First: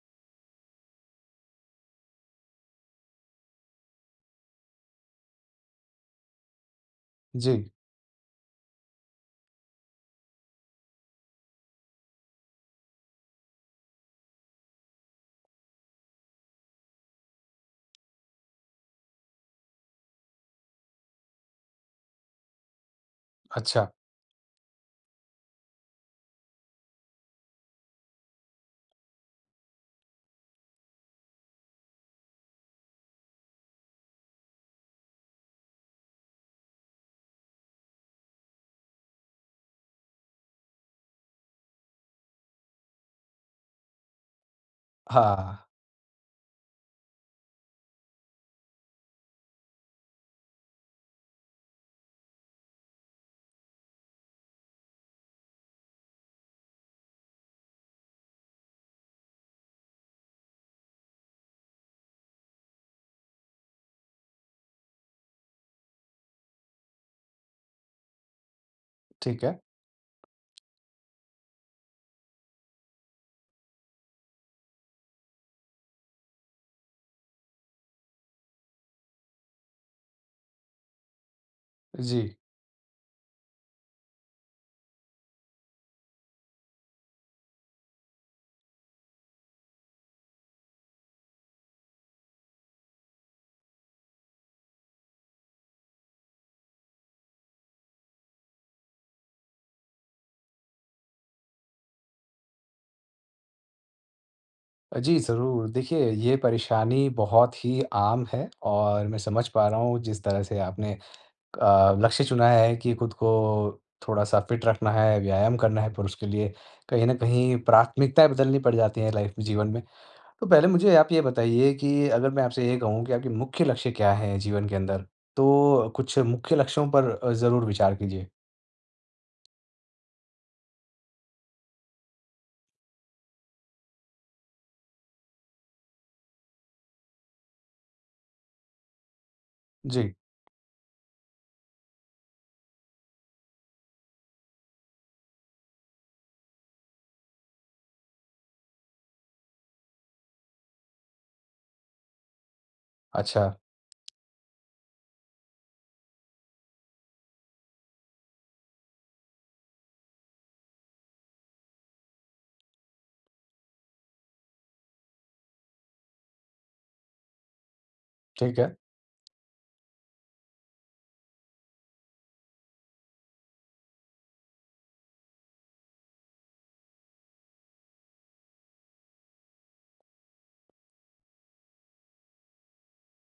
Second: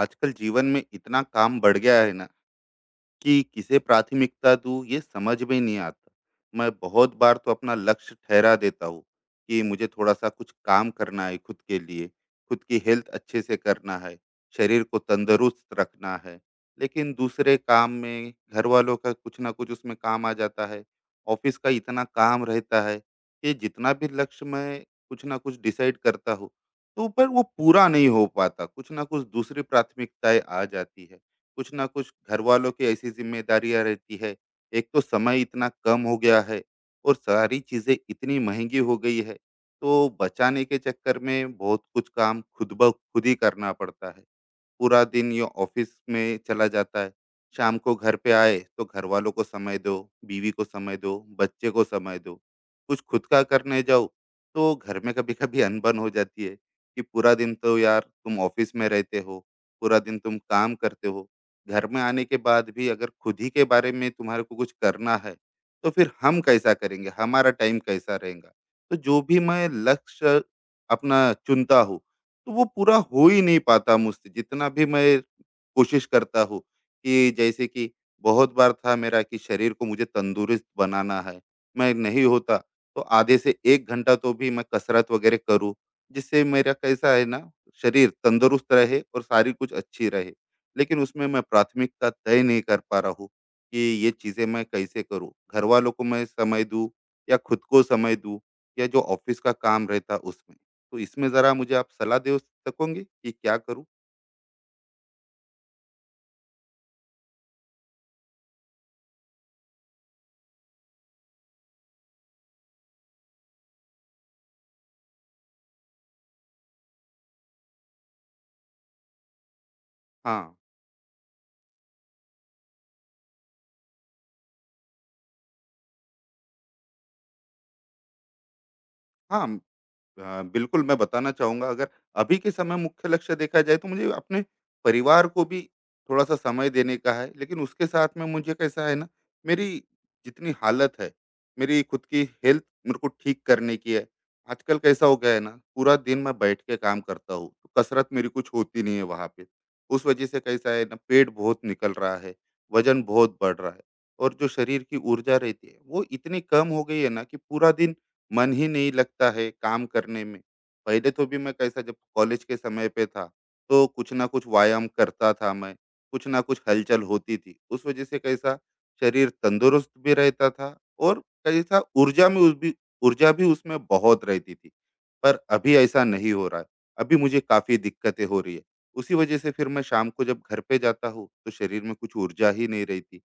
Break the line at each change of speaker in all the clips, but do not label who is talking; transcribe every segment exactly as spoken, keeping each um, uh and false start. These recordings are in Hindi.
आजकल जीवन में इतना काम बढ़ गया है ना, कि किसे प्राथमिकता दूँ ये समझ में नहीं आता। मैं बहुत बार तो
जी,
अपना लक्ष्य ठहरा देता हूँ कि मुझे थोड़ा-सा कुछ काम करना है खुद के लिए, खुद की हेल्थ अच्छे से करना है, शरीर को तंदुरुस्त रखना है। लेकिन दूसरे काम में घर वालों का कुछ न कुछ उसमें काम आ जाता है, ऑफ़िस का इतना काम रहता है कि
अच्छा।
जितना भी लक्ष्य मैं कुछ न कुछ डिसाइड करता हूँ, तो पर वो पूरा नहीं हो पाता, कुछ न कुछ दूसरी प्राथमिकताएँ आ जाती है। कुछ ना कुछ घर वालों की ऐसी जिम्मेदारियां रहती है। एक तो समय इतना कम हो गया है और सारी चीजें इतनी महंगी हो गई है, तो बचाने के चक्कर में बहुत कुछ काम खुद ब खुद ही करना पड़ता है। पूरा दिन या
हाँ,
ऑफिस में चला जाता है। शाम को घर पे आए तो घर वालों को समय दो, बीवी को समय दो, बच्चे को समय दो, कुछ खुद का करने जाओ तो घर में कभी कभी अनबन हो जाती है कि पूरा दिन तो यार तुम ऑफिस में रहते हो, पूरा दिन तुम काम करते हो, घर में आने के बाद भी अगर खुद ही के बारे में तुम्हारे को कुछ करना है तो फिर हम कैसा करेंगे, हमारा टाइम कैसा रहेगा। तो जो भी
ठीक है।
मैं लक्ष्य अपना चुनता हूँ तो वो पूरा हो ही नहीं पाता मुझसे। जितना भी मैं कोशिश करता हूँ कि जैसे कि बहुत बार था मेरा कि शरीर को मुझे तंदुरुस्त बनाना है, मैं
जी।
नहीं होता। तो आधे से एक घंटा तो भी मैं कसरत वगैरह करूँ जिससे मेरा कैसा है ना, शरीर तंदुरुस्त रहे और सारी कुछ अच्छी रहे। लेकिन उसमें मैं प्राथमिकता तय नहीं कर पा रहा हूँ कि ये चीज़ें मैं कैसे करूँ, घर वालों को मैं समय दूँ या खुद को समय दूँ या जो ऑफिस का काम रहता उसमें। तो इसमें ज़रा मुझे आप सलाह दे सकोगे कि क्या करूँ?
जी, ज़रूर। देखिए, ये परेशानी बहुत ही आम है और मैं समझ पा रहा हूँ जिस तरह से आपने अ, लक्ष्य चुना है कि खुद को थोड़ा-सा फ़िट रखना है, व्यायाम करना है, पर उसके लिए कहीं न कहीं प्राथमिकताएँ बदलनी पड़ जाती हैं लाइफ़ में, जीवन में। तो
हाँ,
पहले मुझे आप ये बताइए कि अगर मैं आपसे ये कहूँ कि आपके मुख्य लक्ष्य क्या हैं जीवन के अंदर, तो कुछ मुख्य लक्ष्यों पर अ, ज़रूर विचार कीजिए?
हाँ, अ, बिल्कुल, मैं बताना चाहूँगा। अगर अभी के समय मुख्य लक्ष्य देखा जाए तो मुझे अपने परिवार को भी थोड़ा-सा समय देने का है, लेकिन उसके साथ में मुझे कैसा है ना, मेरी
जी,
जितनी हालत है, मेरी खुद की हेल्थ मेरे को ठीक करने की है। आजकल कैसा हो गया है ना, पूरा दिन मैं बैठ के काम करता हूँ, तो कसरत मेरी कुछ होती नहीं है वहाँ पे। उस वजह से कैसा है ना, पेट बहुत निकल रहा है, वज़न बहुत
अच्छा,
बढ़ रहा है और जो शरीर की ऊर्जा रहती है, वो इतनी कम हो गई है ना कि पूरा दिन मन ही नहीं लगता है काम करने में। पहले तो भी मैं कैसा जब कॉलेज के समय पे था, तो कुछ ना कुछ व्यायाम करता था मैं, कुछ ना कुछ हलचल होती थी। उस वजह से कैसा
ठीक है।
शरीर तंदुरुस्त भी रहता था और कैसा ऊर्जा में उस भी ऊर्जा भी उसमें बहुत रहती थी। पर अभी ऐसा नहीं हो रहा है। अभी मुझे काफ़ी दिक्कतें हो रही है। उसी वजह से फिर मैं शाम को जब घर पे जाता हूँ, तो शरीर में कुछ ऊर्जा ही नहीं रहती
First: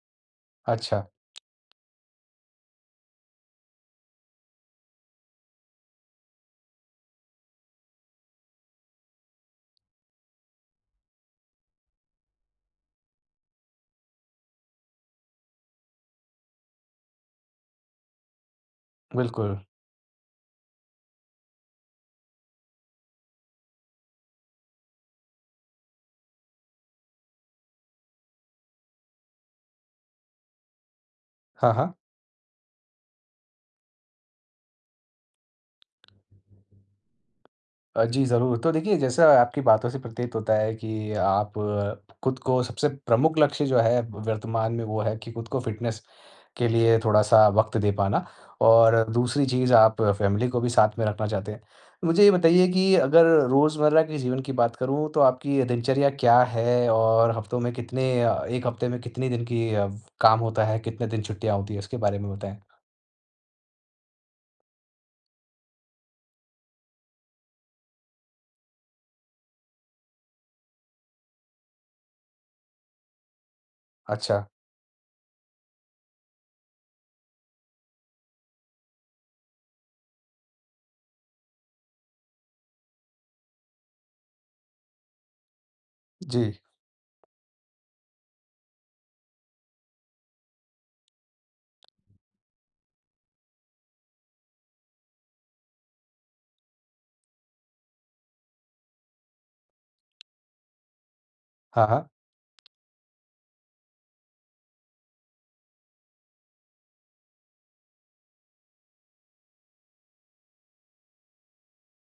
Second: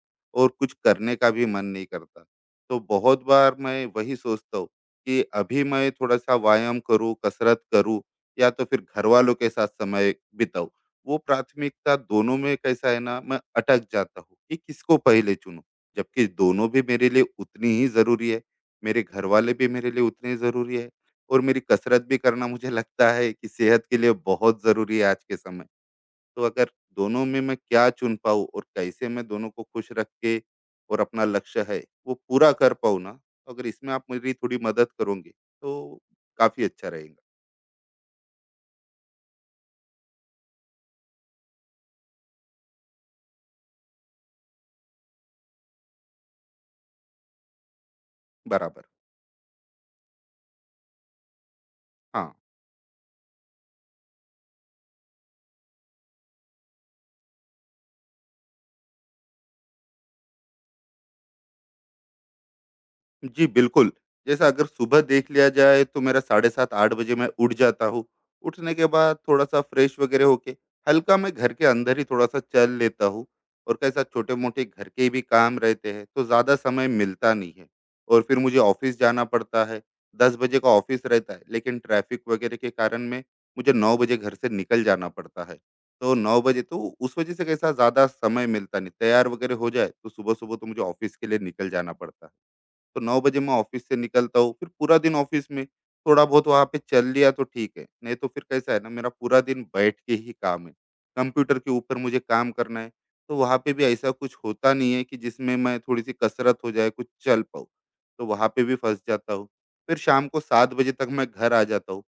और कुछ
अच्छा,
करने का भी मन नहीं करता। तो बहुत बार मैं वही सोचता हूँ कि अभी मैं थोड़ा-सा व्यायाम करूँ, कसरत करूँ या तो फिर घरवालों के साथ समय बिताऊँ। वो प्राथमिकता दोनों में कैसा है ना, मैं अटक जाता हूँ कि किसको पहले चुनूँ। जबकि दोनों भी मेरे लिए उतनी ही ज़रूरी है, मेरे घरवाले
बिल्कुल।
भी मेरे लिए उतने ही ज़रूरी है और मेरी कसरत भी करना मुझे लगता है कि सेहत के लिए बहुत ज़रूरी है आज के समय। तो अगर दोनों में मैं क्या चुन पाऊँ और कैसे मैं दोनों को खुश रख के और अपना लक्ष्य
हाँ,
है
हाँ।
वो पूरा कर पाऊँ ना, अगर इसमें आप मेरी थोड़ी मदद करोगे तो काफी अच्छा रहेगा।
अ, जी, ज़रूर। तो देखिए, जैसा आपकी बातों से प्रतीत होता है कि आप अ, खुद को सबसे प्रमुख लक्ष्य जो है वर्तमान में वो है कि खुद को फ़िटनेस के लिए थोड़ा-सा वक़्त दे पाना
बराबर।
और दूसरी चीज़ आप फ़ैमिली को भी साथ में रखना चाहते हैं। मुझे ये
हाँ।
बताइए कि अगर रोज़मर्रा के जीवन की बात करूँ तो आपकी दिनचर्या क्या है और हफ़्तों में कितने अ, एक हफ़्ते में कितने दिन की अ, काम होता है, कितने दिन छुट्टियाँ होती हैं? उसके बारे में बताएँ।
जी, बिल्कुल। जैसे अगर सुबह देख लिया जाए तो मेरा साढ़े सात आठ बजे मैं उठ जाता हूँ। उठने के बाद थोड़ा-सा फ्रेश वगैरह होके हल्का मैं घर के अंदर ही थोड़ा-सा चल लेता हूँ और कैसा
अच्छा,
छोटे-मोटे घर के भी काम रहते हैं, तो ज़्यादा समय मिलता नहीं है और फिर मुझे ऑफ़िस जाना पड़ता है। दस बजे का ऑफ़िस रहता है, लेकिन ट्रैफ़िक वगैरह के कारण मैं मुझे नौ बजे घर से निकल जाना पड़ता है। तो नौ
जी।
बजे तो उस वजह से कैसा ज़्यादा समय मिलता नहीं, तैयार वगैरह हो जाए तो सुबह-सुबह तो मुझे ऑफ़िस के लिए निकल जाना पड़ता है। तो नौ बजे मैं ऑफिस से निकलता हूँ, फिर पूरा दिन ऑफिस में, थोड़ा बहुत वहाँ पे चल लिया तो ठीक है, नहीं तो फिर कैसा है ना मेरा पूरा दिन बैठ के ही काम है। कंप्यूटर के
हाँ,
ऊपर
हाँ।
मुझे काम करना है, तो वहाँ पे भी ऐसा कुछ होता नहीं है कि जिसमें मैं थोड़ी-सी कसरत हो जाए, कुछ चल पाऊँ, तो वहाँ पे भी फँस जाता हूँ। फिर शाम को सात बजे तक मैं घर आ जाता हूँ।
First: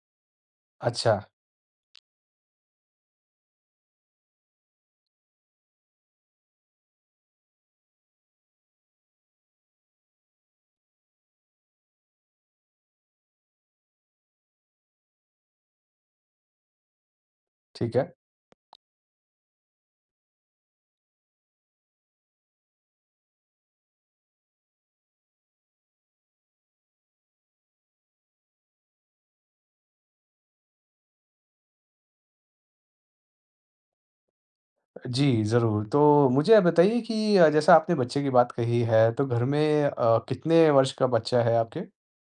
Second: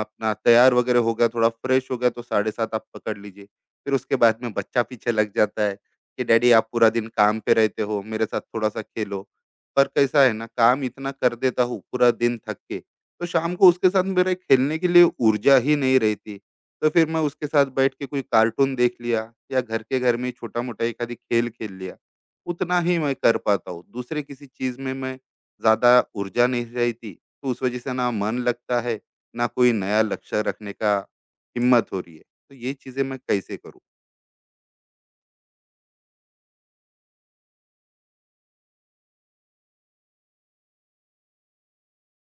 अपना तैयार वगैरह हो
अच्छा,
गया, थोड़ा फ्रेश हो गया तो साढ़े सात आप पकड़ लीजिए। फिर उसके बाद में बच्चा पीछे लग जाता है कि डैडी आप पूरा दिन काम पे रहते हो, मेरे साथ थोड़ा-सा खेलो। पर कैसा है ना, काम इतना कर देता हूँ पूरा दिन थक के, तो शाम को उसके साथ मेरे खेलने के लिए ऊर्जा ही नहीं रहती। तो फिर मैं उसके साथ बैठ
ठीक
के
है।
कोई कार्टून देख लिया या घर के घर में ही छोटा-मोटा एखादी खेल खेल लिया, उतना ही मैं कर पाता हूँ। दूसरे किसी चीज़ में मैं ज़्यादा ऊर्जा नहीं रहती, तो उस वजह से ना मन लगता है ना कोई नया लक्ष्य रखने का हिम्मत हो रही है, तो ये चीजें मैं कैसे करूँ।
जी, ज़रूर। तो मुझे आप बताइए कि अ, जैसा आपने बच्चे की बात कही है, तो घर में अ, कितने वर्ष का बच्चा है आपके?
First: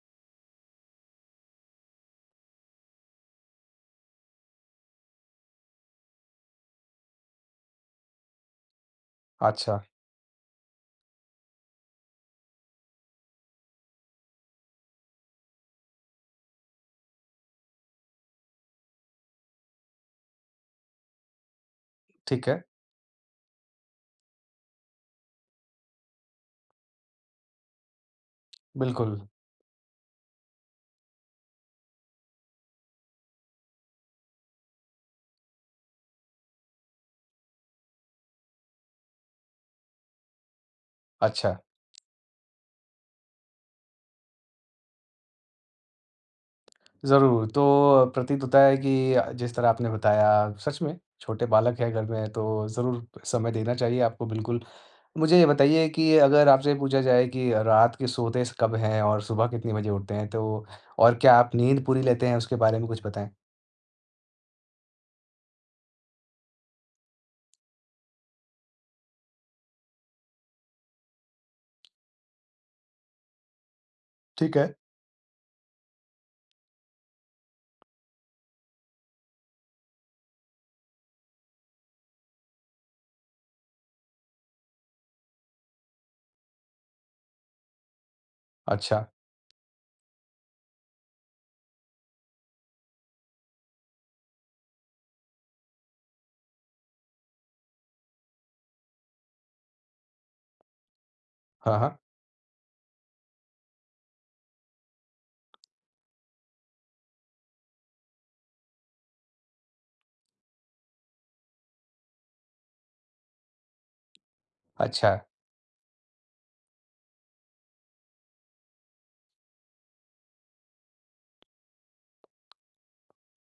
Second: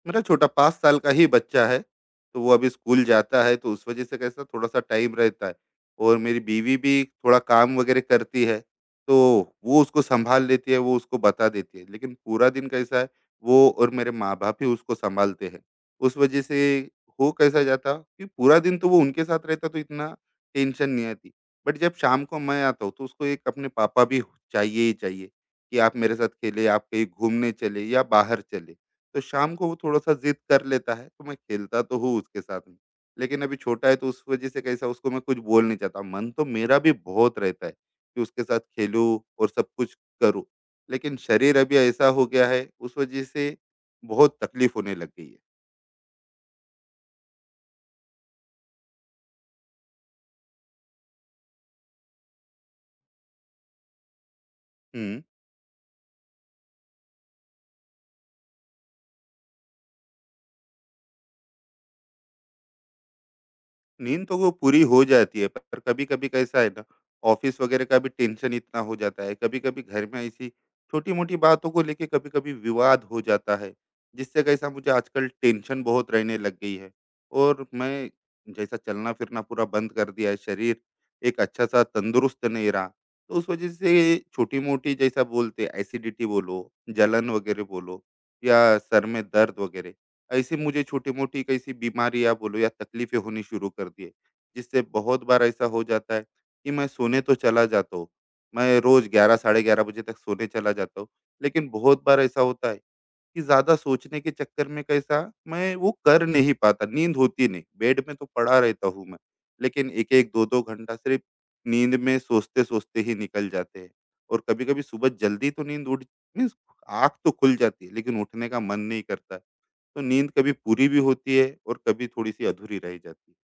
मेरा छोटा पाँच साल का ही बच्चा है, तो वो अभी स्कूल जाता है, तो उस वजह से कैसा थोड़ा-सा टाइम रहता है और मेरी बीवी भी थोड़ा काम वगैरह करती है, तो
अच्छा,
वो उसको सँभाल लेती है, वो उसको बता देती है। लेकिन पूरा दिन कैसा है, वो और मेरे माँ-बाप ही उसको सँभालते हैं। उस वजह से हो कैसा जाता कि पूरा दिन तो वो उनके साथ रहता, तो इतना टेंशन नहीं आती। बट जब शाम को
ठीक है।
मैं आता हूँ, तो उसको एक अपने पापा भी चाहिए ही चाहिए कि आप मेरे साथ खेलें, आप कहीं घूमने चले या बाहर चले।
बिल्कुल,
तो शाम को वो थोड़ा-सा ज़िद कर लेता है, तो मैं खेलता तो हूँ उसके साथ में। लेकिन अभी छोटा है तो उस वजह से कैसा उसको मैं कुछ बोल नहीं चाहता। मन तो मेरा भी बहुत रहता है कि उसके साथ खेलूँ और सब कुछ करूँ। लेकिन
अच्छा,
शरीर अभी ऐसा हो गया है उस वजह से बहुत तकलीफ़ होने लग गई है।
ज़रूर। तो प्रतीत होता है कि अ, जिस तरह आपने बताया, सच में छोटे बालक हैं घर में, तो ज़रूर समय देना चाहिए आपको, बिल्कुल।
हुँ।
मुझे ये बताइए कि अगर आपसे पूछा जाए कि रात के सोते स कब हैं और सुबह कितने बजे उठते हैं, तो और क्या आप नींद पूरी लेते हैं, उसके बारे में कुछ बताएँ?
नींद तो वो पूरी हो जाती है, पर कभी-कभी कैसा है ना, ऑफ़िस वगैरह का भी टेंशन इतना हो जाता है, कभी-कभी घर में ऐसी छोटी-मोटी बातों को लेके कभी-कभी विवाद हो जाता है, जिससे
ठीक
कैसा
है।
मुझे आजकल टेंशन बहुत रहने लग गई है। और मैं जैसा चलना-फिरना पूरा बंद कर दिया है, शरीर एक अच्छा-सा तंदुरुस्त नहीं रहा, तो उस वजह से छोटी-मोटी जैसा बोलते हैं, एसिडिटी बोलो, जलन वगैरह बोलो या
अच्छा,
सर में दर्द वगैरह, ऐसे मुझे छोटी-मोटी कैसी बीमारी या बोलो या तकलीफ़ें होनी शुरू कर दी है, जिससे बहुत बार ऐसा हो जाता है कि मैं सोने तो चला जाता हूँ। मैं रोज़ ग्यारह साढ़े ग्यारह बजे तक सोने चला जाता हूँ, लेकिन
हाँ, हाँ।
बहुत बार ऐसा होता है कि ज़्यादा सोचने के चक्कर में कैसा, मैं वो कर नहीं पाता, नींद होती नहीं। बेड में तो पड़ा रहता हूँ मैं, लेकिन एक एक, दो दो घंटा सिर्फ़ नींद में सोचते-सोचते ही निकल जाते हैं। और कभी-कभी सुबह
अच्छा।
जल्दी तो नींद उठ मीन्स आँख तो खुल जाती है, लेकिन उठने का मन नहीं करता। तो नींद कभी पूरी भी होती है और कभी थोड़ी-सी अधूरी रह जाती है।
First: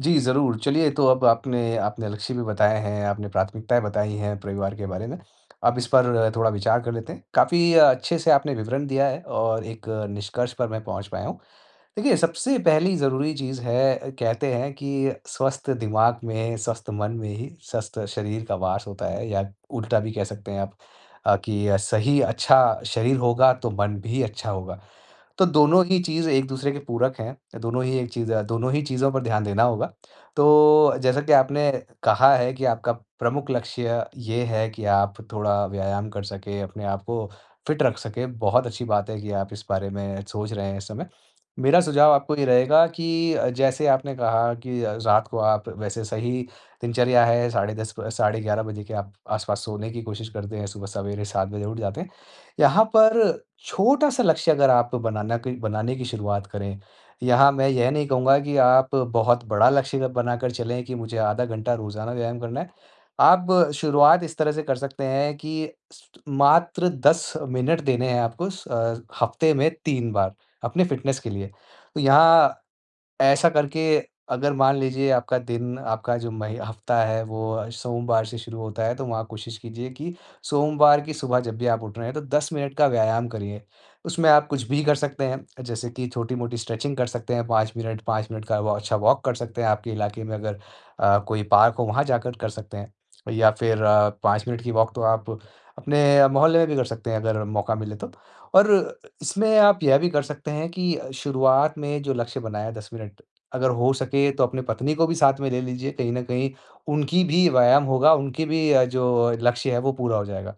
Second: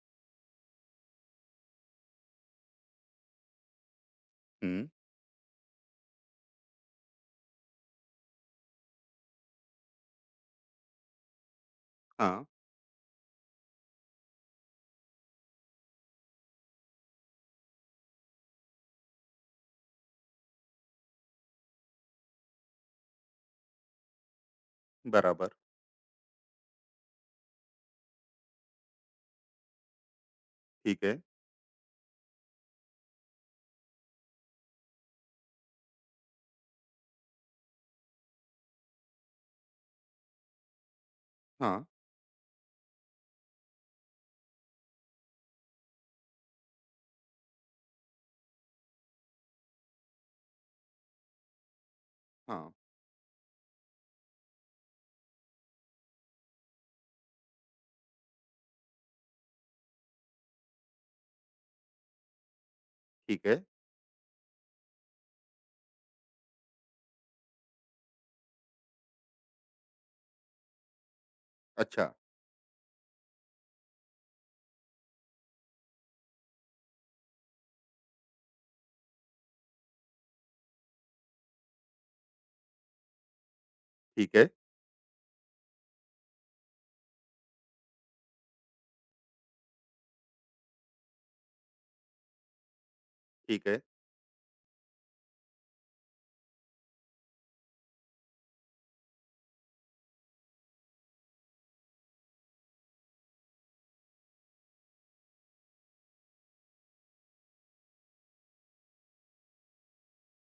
जी, ज़रूर। चलिए तो अब आपने आपने लक्ष्य भी बताए हैं, आपने प्राथमिकताएँ बताई हैं परिवार के
हुँ।
बारे में। अब इस पर अ, थोड़ा विचार कर लेते हैं। काफ़ी अच्छे से आपने विवरण दिया है और एक अ, निष्कर्ष पर मैं पहुँच पाया हूँ। देखिए,
हाँ,
सबसे पहली ज़रूरी चीज़ है अ, कहते हैं कि स्वस्थ दिमाग में, स्वस्थ मन में ही स्वस्थ शरीर का वास होता है या उल्टा भी कह सकते हैं आप अ, कि अ, सही अच्छा शरीर होगा तो मन भी अच्छा होगा। तो
बराबर।
दोनों ही चीज़ एक-दूसरे के पूरक हैं। दोनों ही एक चीज़ दोनों ही चीज़ों पर ध्यान देना होगा। तो
ठीक है।
जैसा कि आपने कहा है कि आपका प्रमुख लक्ष्य ये है कि आप थोड़ा व्यायाम कर सकें, अपने आप को फ़िट रख सकें। बहुत अच्छी बात है कि आप इस बारे में सोच रहे हैं इस समय। मेरा
हाँ,
सुझाव आपको ये रहेगा कि अ, जैसे आपने कहा कि अ, रात को आप वैसे सही दिनचर्या है, साढ़े 10 ब साढ़े ग्यारह बजे के आप आस-पास सोने की कोशिश करते हैं, सुबह सवेरे सात बजे उठ जाते हैं।
हाँ।
यहाँ पर छोटा सा लक्ष्य अगर आप बनाना की बनाने की शुरुआत करें, यहाँ मैं यह नहीं कहूँगा कि आप बहुत बड़ा लक्ष्य अगर बनाकर चलें कि मुझे आधा घंटा रोज़ाना व्यायाम करना है।
ठीक
आप
है।
शुरुआत इस तरह से कर सकते हैं कि स मात्र दस मिनट देने हैं आपको स अ, हफ़्ते में तीन बार अपने फ़िटनेस के लिए। तो
अच्छा।
यहाँ ऐसा करके अगर मान लीजिए आपका दिन, आपका जो मही हफ़्ता है वो सोमवार से शुरू होता है, तो वहाँ कोशिश कीजिए कि सोमवार की सुबह जब भी आप उठ रहे हैं तो दस मिनट का व्यायाम करिए। उसमें
ठीक
आप
है।
कुछ भी कर सकते हैं, जैसे कि छोटी-मोटी स्ट्रेचिंग कर सकते हैं पाँच मिनट, पाँच मिनट का वो अच्छा वॉक कर सकते हैं, आपके इलाके में अगर अ, कोई पार्क हो वहाँ जाकर कर सकते हैं। या
ठीक है,
फिर अ, पाँच मिनट की वॉक तो आप अपने मोहल्ले में भी कर सकते हैं अगर मौका मिले तो। और इसमें आप यह भी कर सकते हैं कि शुरुआत में जो लक्ष्य बनाया दस मिनट, अगर हो सके तो अपनी पत्नी को भी साथ में ले लीजिए। कहीं न कहीं उनकी भी व्यायाम होगा, उनकी भी अ, जो लक्ष्य है वो पूरा हो जाएगा।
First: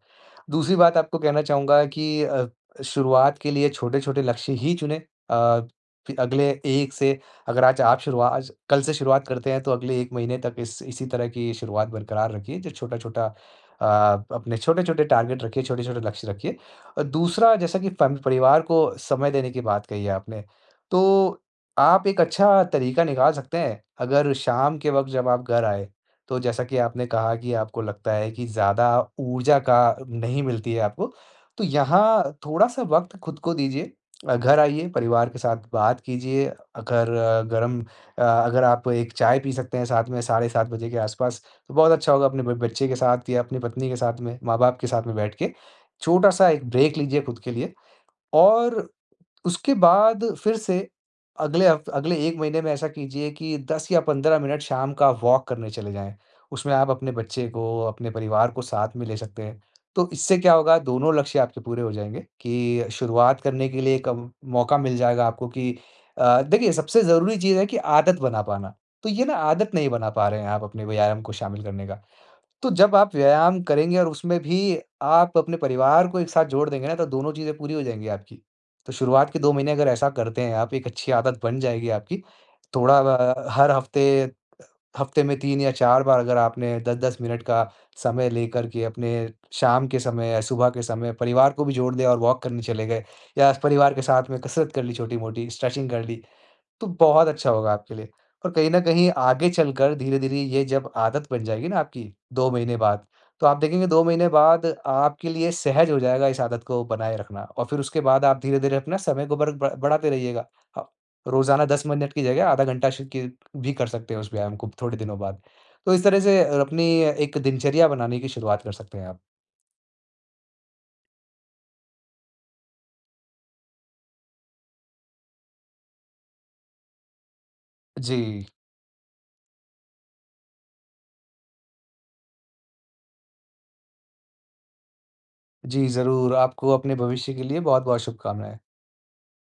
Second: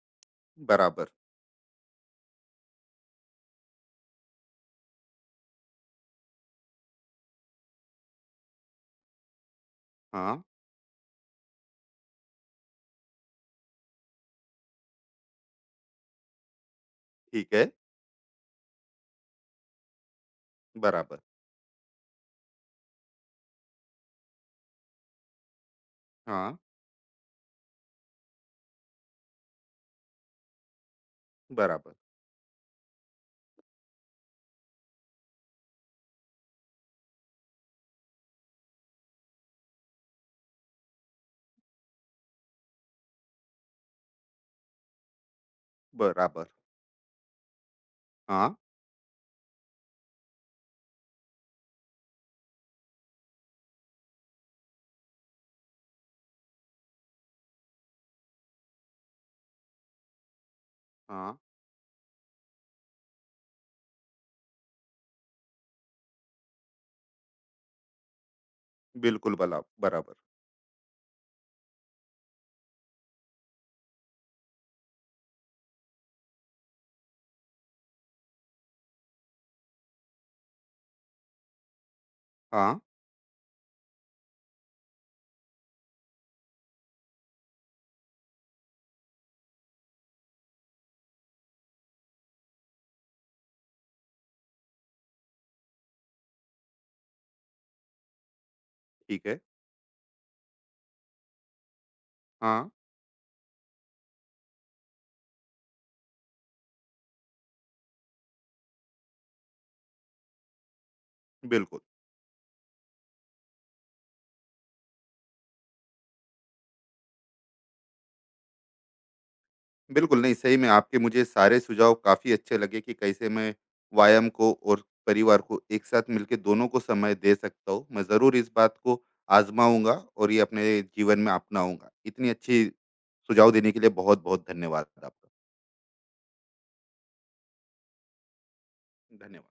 दूसरी बात
बराबर।
आपको कहना चाहूँगा कि अ, शुरुआत के लिए छोटे-छोटे लक्ष्य ही चुनें। अ, फि अगले 1 से अगर आज आप शुरुआ आज कल से शुरुआत करते हैं तो अगले एक महीने
हाँ।
तक इस इसी तरह की शुरुआत बरकरार रखिए। जो छोटा-छोटा अ, अपने छोटे-छोटे टारगेट रखिए, छोटे-छोटे लक्ष्य रखिए। और
ठीक
दूसरा
है,
जैसा कि फैम परिवार को समय देने की बात कही है आपने,
बराबर।
तो आप एक अच्छा तरीका निकाल सकते हैं, अगर शाम के वक़्त जब आप घर आए, तो
हाँ,
जैसा कि आपने कहा कि आपको लगता है कि ज़्यादा ऊर्जा का नहीं मिलती है आपको, तो
बराबर।
यहाँ थोड़ा-सा वक़्त खुद को दीजिए। अ, घर आइए, परिवार के साथ बात कीजिए, अगर अ, गरम अ, अगर आप एक चाय पी सकते हैं साथ में, साढ़े सात बजे के आसपास, तो बहुत अच्छा होगा अपने ब बच्चे के साथ या अपनी पत्नी के साथ में, माँ-बाप के साथ में बैठ के।
बराबर।
छोटा-सा एक ब्रेक लीजिए खुद के लिए
हाँ,
और उसके बाद फिर से अगले हफ़्त अगले एक महीने में ऐसा कीजिए कि दस या पंद्रह मिनट शाम का वॉक करने चले जाएँ। उसमें आप अपने बच्चे को, अपने परिवार को साथ में ले सकते हैं। तो इससे क्या होगा दोनों
हाँ।
लक्ष्य आपके पूरे हो जाएँगे कि शुरुआत करने के लिए एक अम, मौका मिल जाएगा आपको कि अ, देखिए सबसे ज़रूरी चीज़ है कि आदत बना पाना। तो ये
बिल्कुल,
ना
बला
आदत नहीं बना
बराबर।
पा रहे हैं आप अपने व्यायाम को शामिल करने का। तो जब आप व्यायाम करेंगे और उसमें भी आप अपने परिवार को एक साथ जोड़ देंगे ना, तो दोनों चीज़ें पूरी हो जाएँगी आपकी। तो शुरुआत के दो महीने अगर ऐसा करते हैं आप, एक अच्छी आदत बन जाएगी आपकी।
हाँ।
थोड़ा अ, हर हफ़्ते हफ़्ते में तीन या चार बार अगर आपने दस दस मिनट का समय लेकर के अपने शाम के समय या सुबह के समय परिवार को भी जोड़ दिया और वॉक करने चले गए या परिवार के साथ में कसरत कर ली छोटी-मोटी, स्ट्रेचिंग कर ली। तो बहुत अच्छा होगा आपके लिए। और कहीं न कहीं
ठीक है।
आगे चलकर धीरे-धीरे ये जब आदत बन जाएगी ना आपकी दो
हाँ,
महीने बाद, तो आप देखेंगे दो महीने बाद आपके लिए सहज हो जाएगा इस आदत को बनाए रखना और फिर उसके बाद आप धीरे-धीरे अपना समय को बर ब बढ़ाते रहिएगा। आप रोज़ाना
बिल्कुल।
दस मिनट की जगह आधा घंटा श के भी कर सकते हैं उस व्यायाम को थोड़े दिनों बाद। तो इस तरह से अ, अपनी एक दिनचर्या बनाने की शुरुआत कर सकते हैं आप।
बिल्कुल, नहीं, सही में आपके मुझे सारे सुझाव काफ़ी अच्छे लगे कि कैसे मैं व्यायाम को और परिवार को एक साथ मिलके दोनों को समय दे सकता हूँ। मैं ज़रूर
जी।
इस बात को आज़माऊँगा और ये अपने जीवन में अपनाऊँगा। इतनी अच्छी सुझाव देने के लिए बहुत-बहुत धन्यवाद आपका।
जी, ज़रूर। आपको अपने भविष्य के लिए बहुत-बहुत शुभकामनाएँ।
धन्यवाद।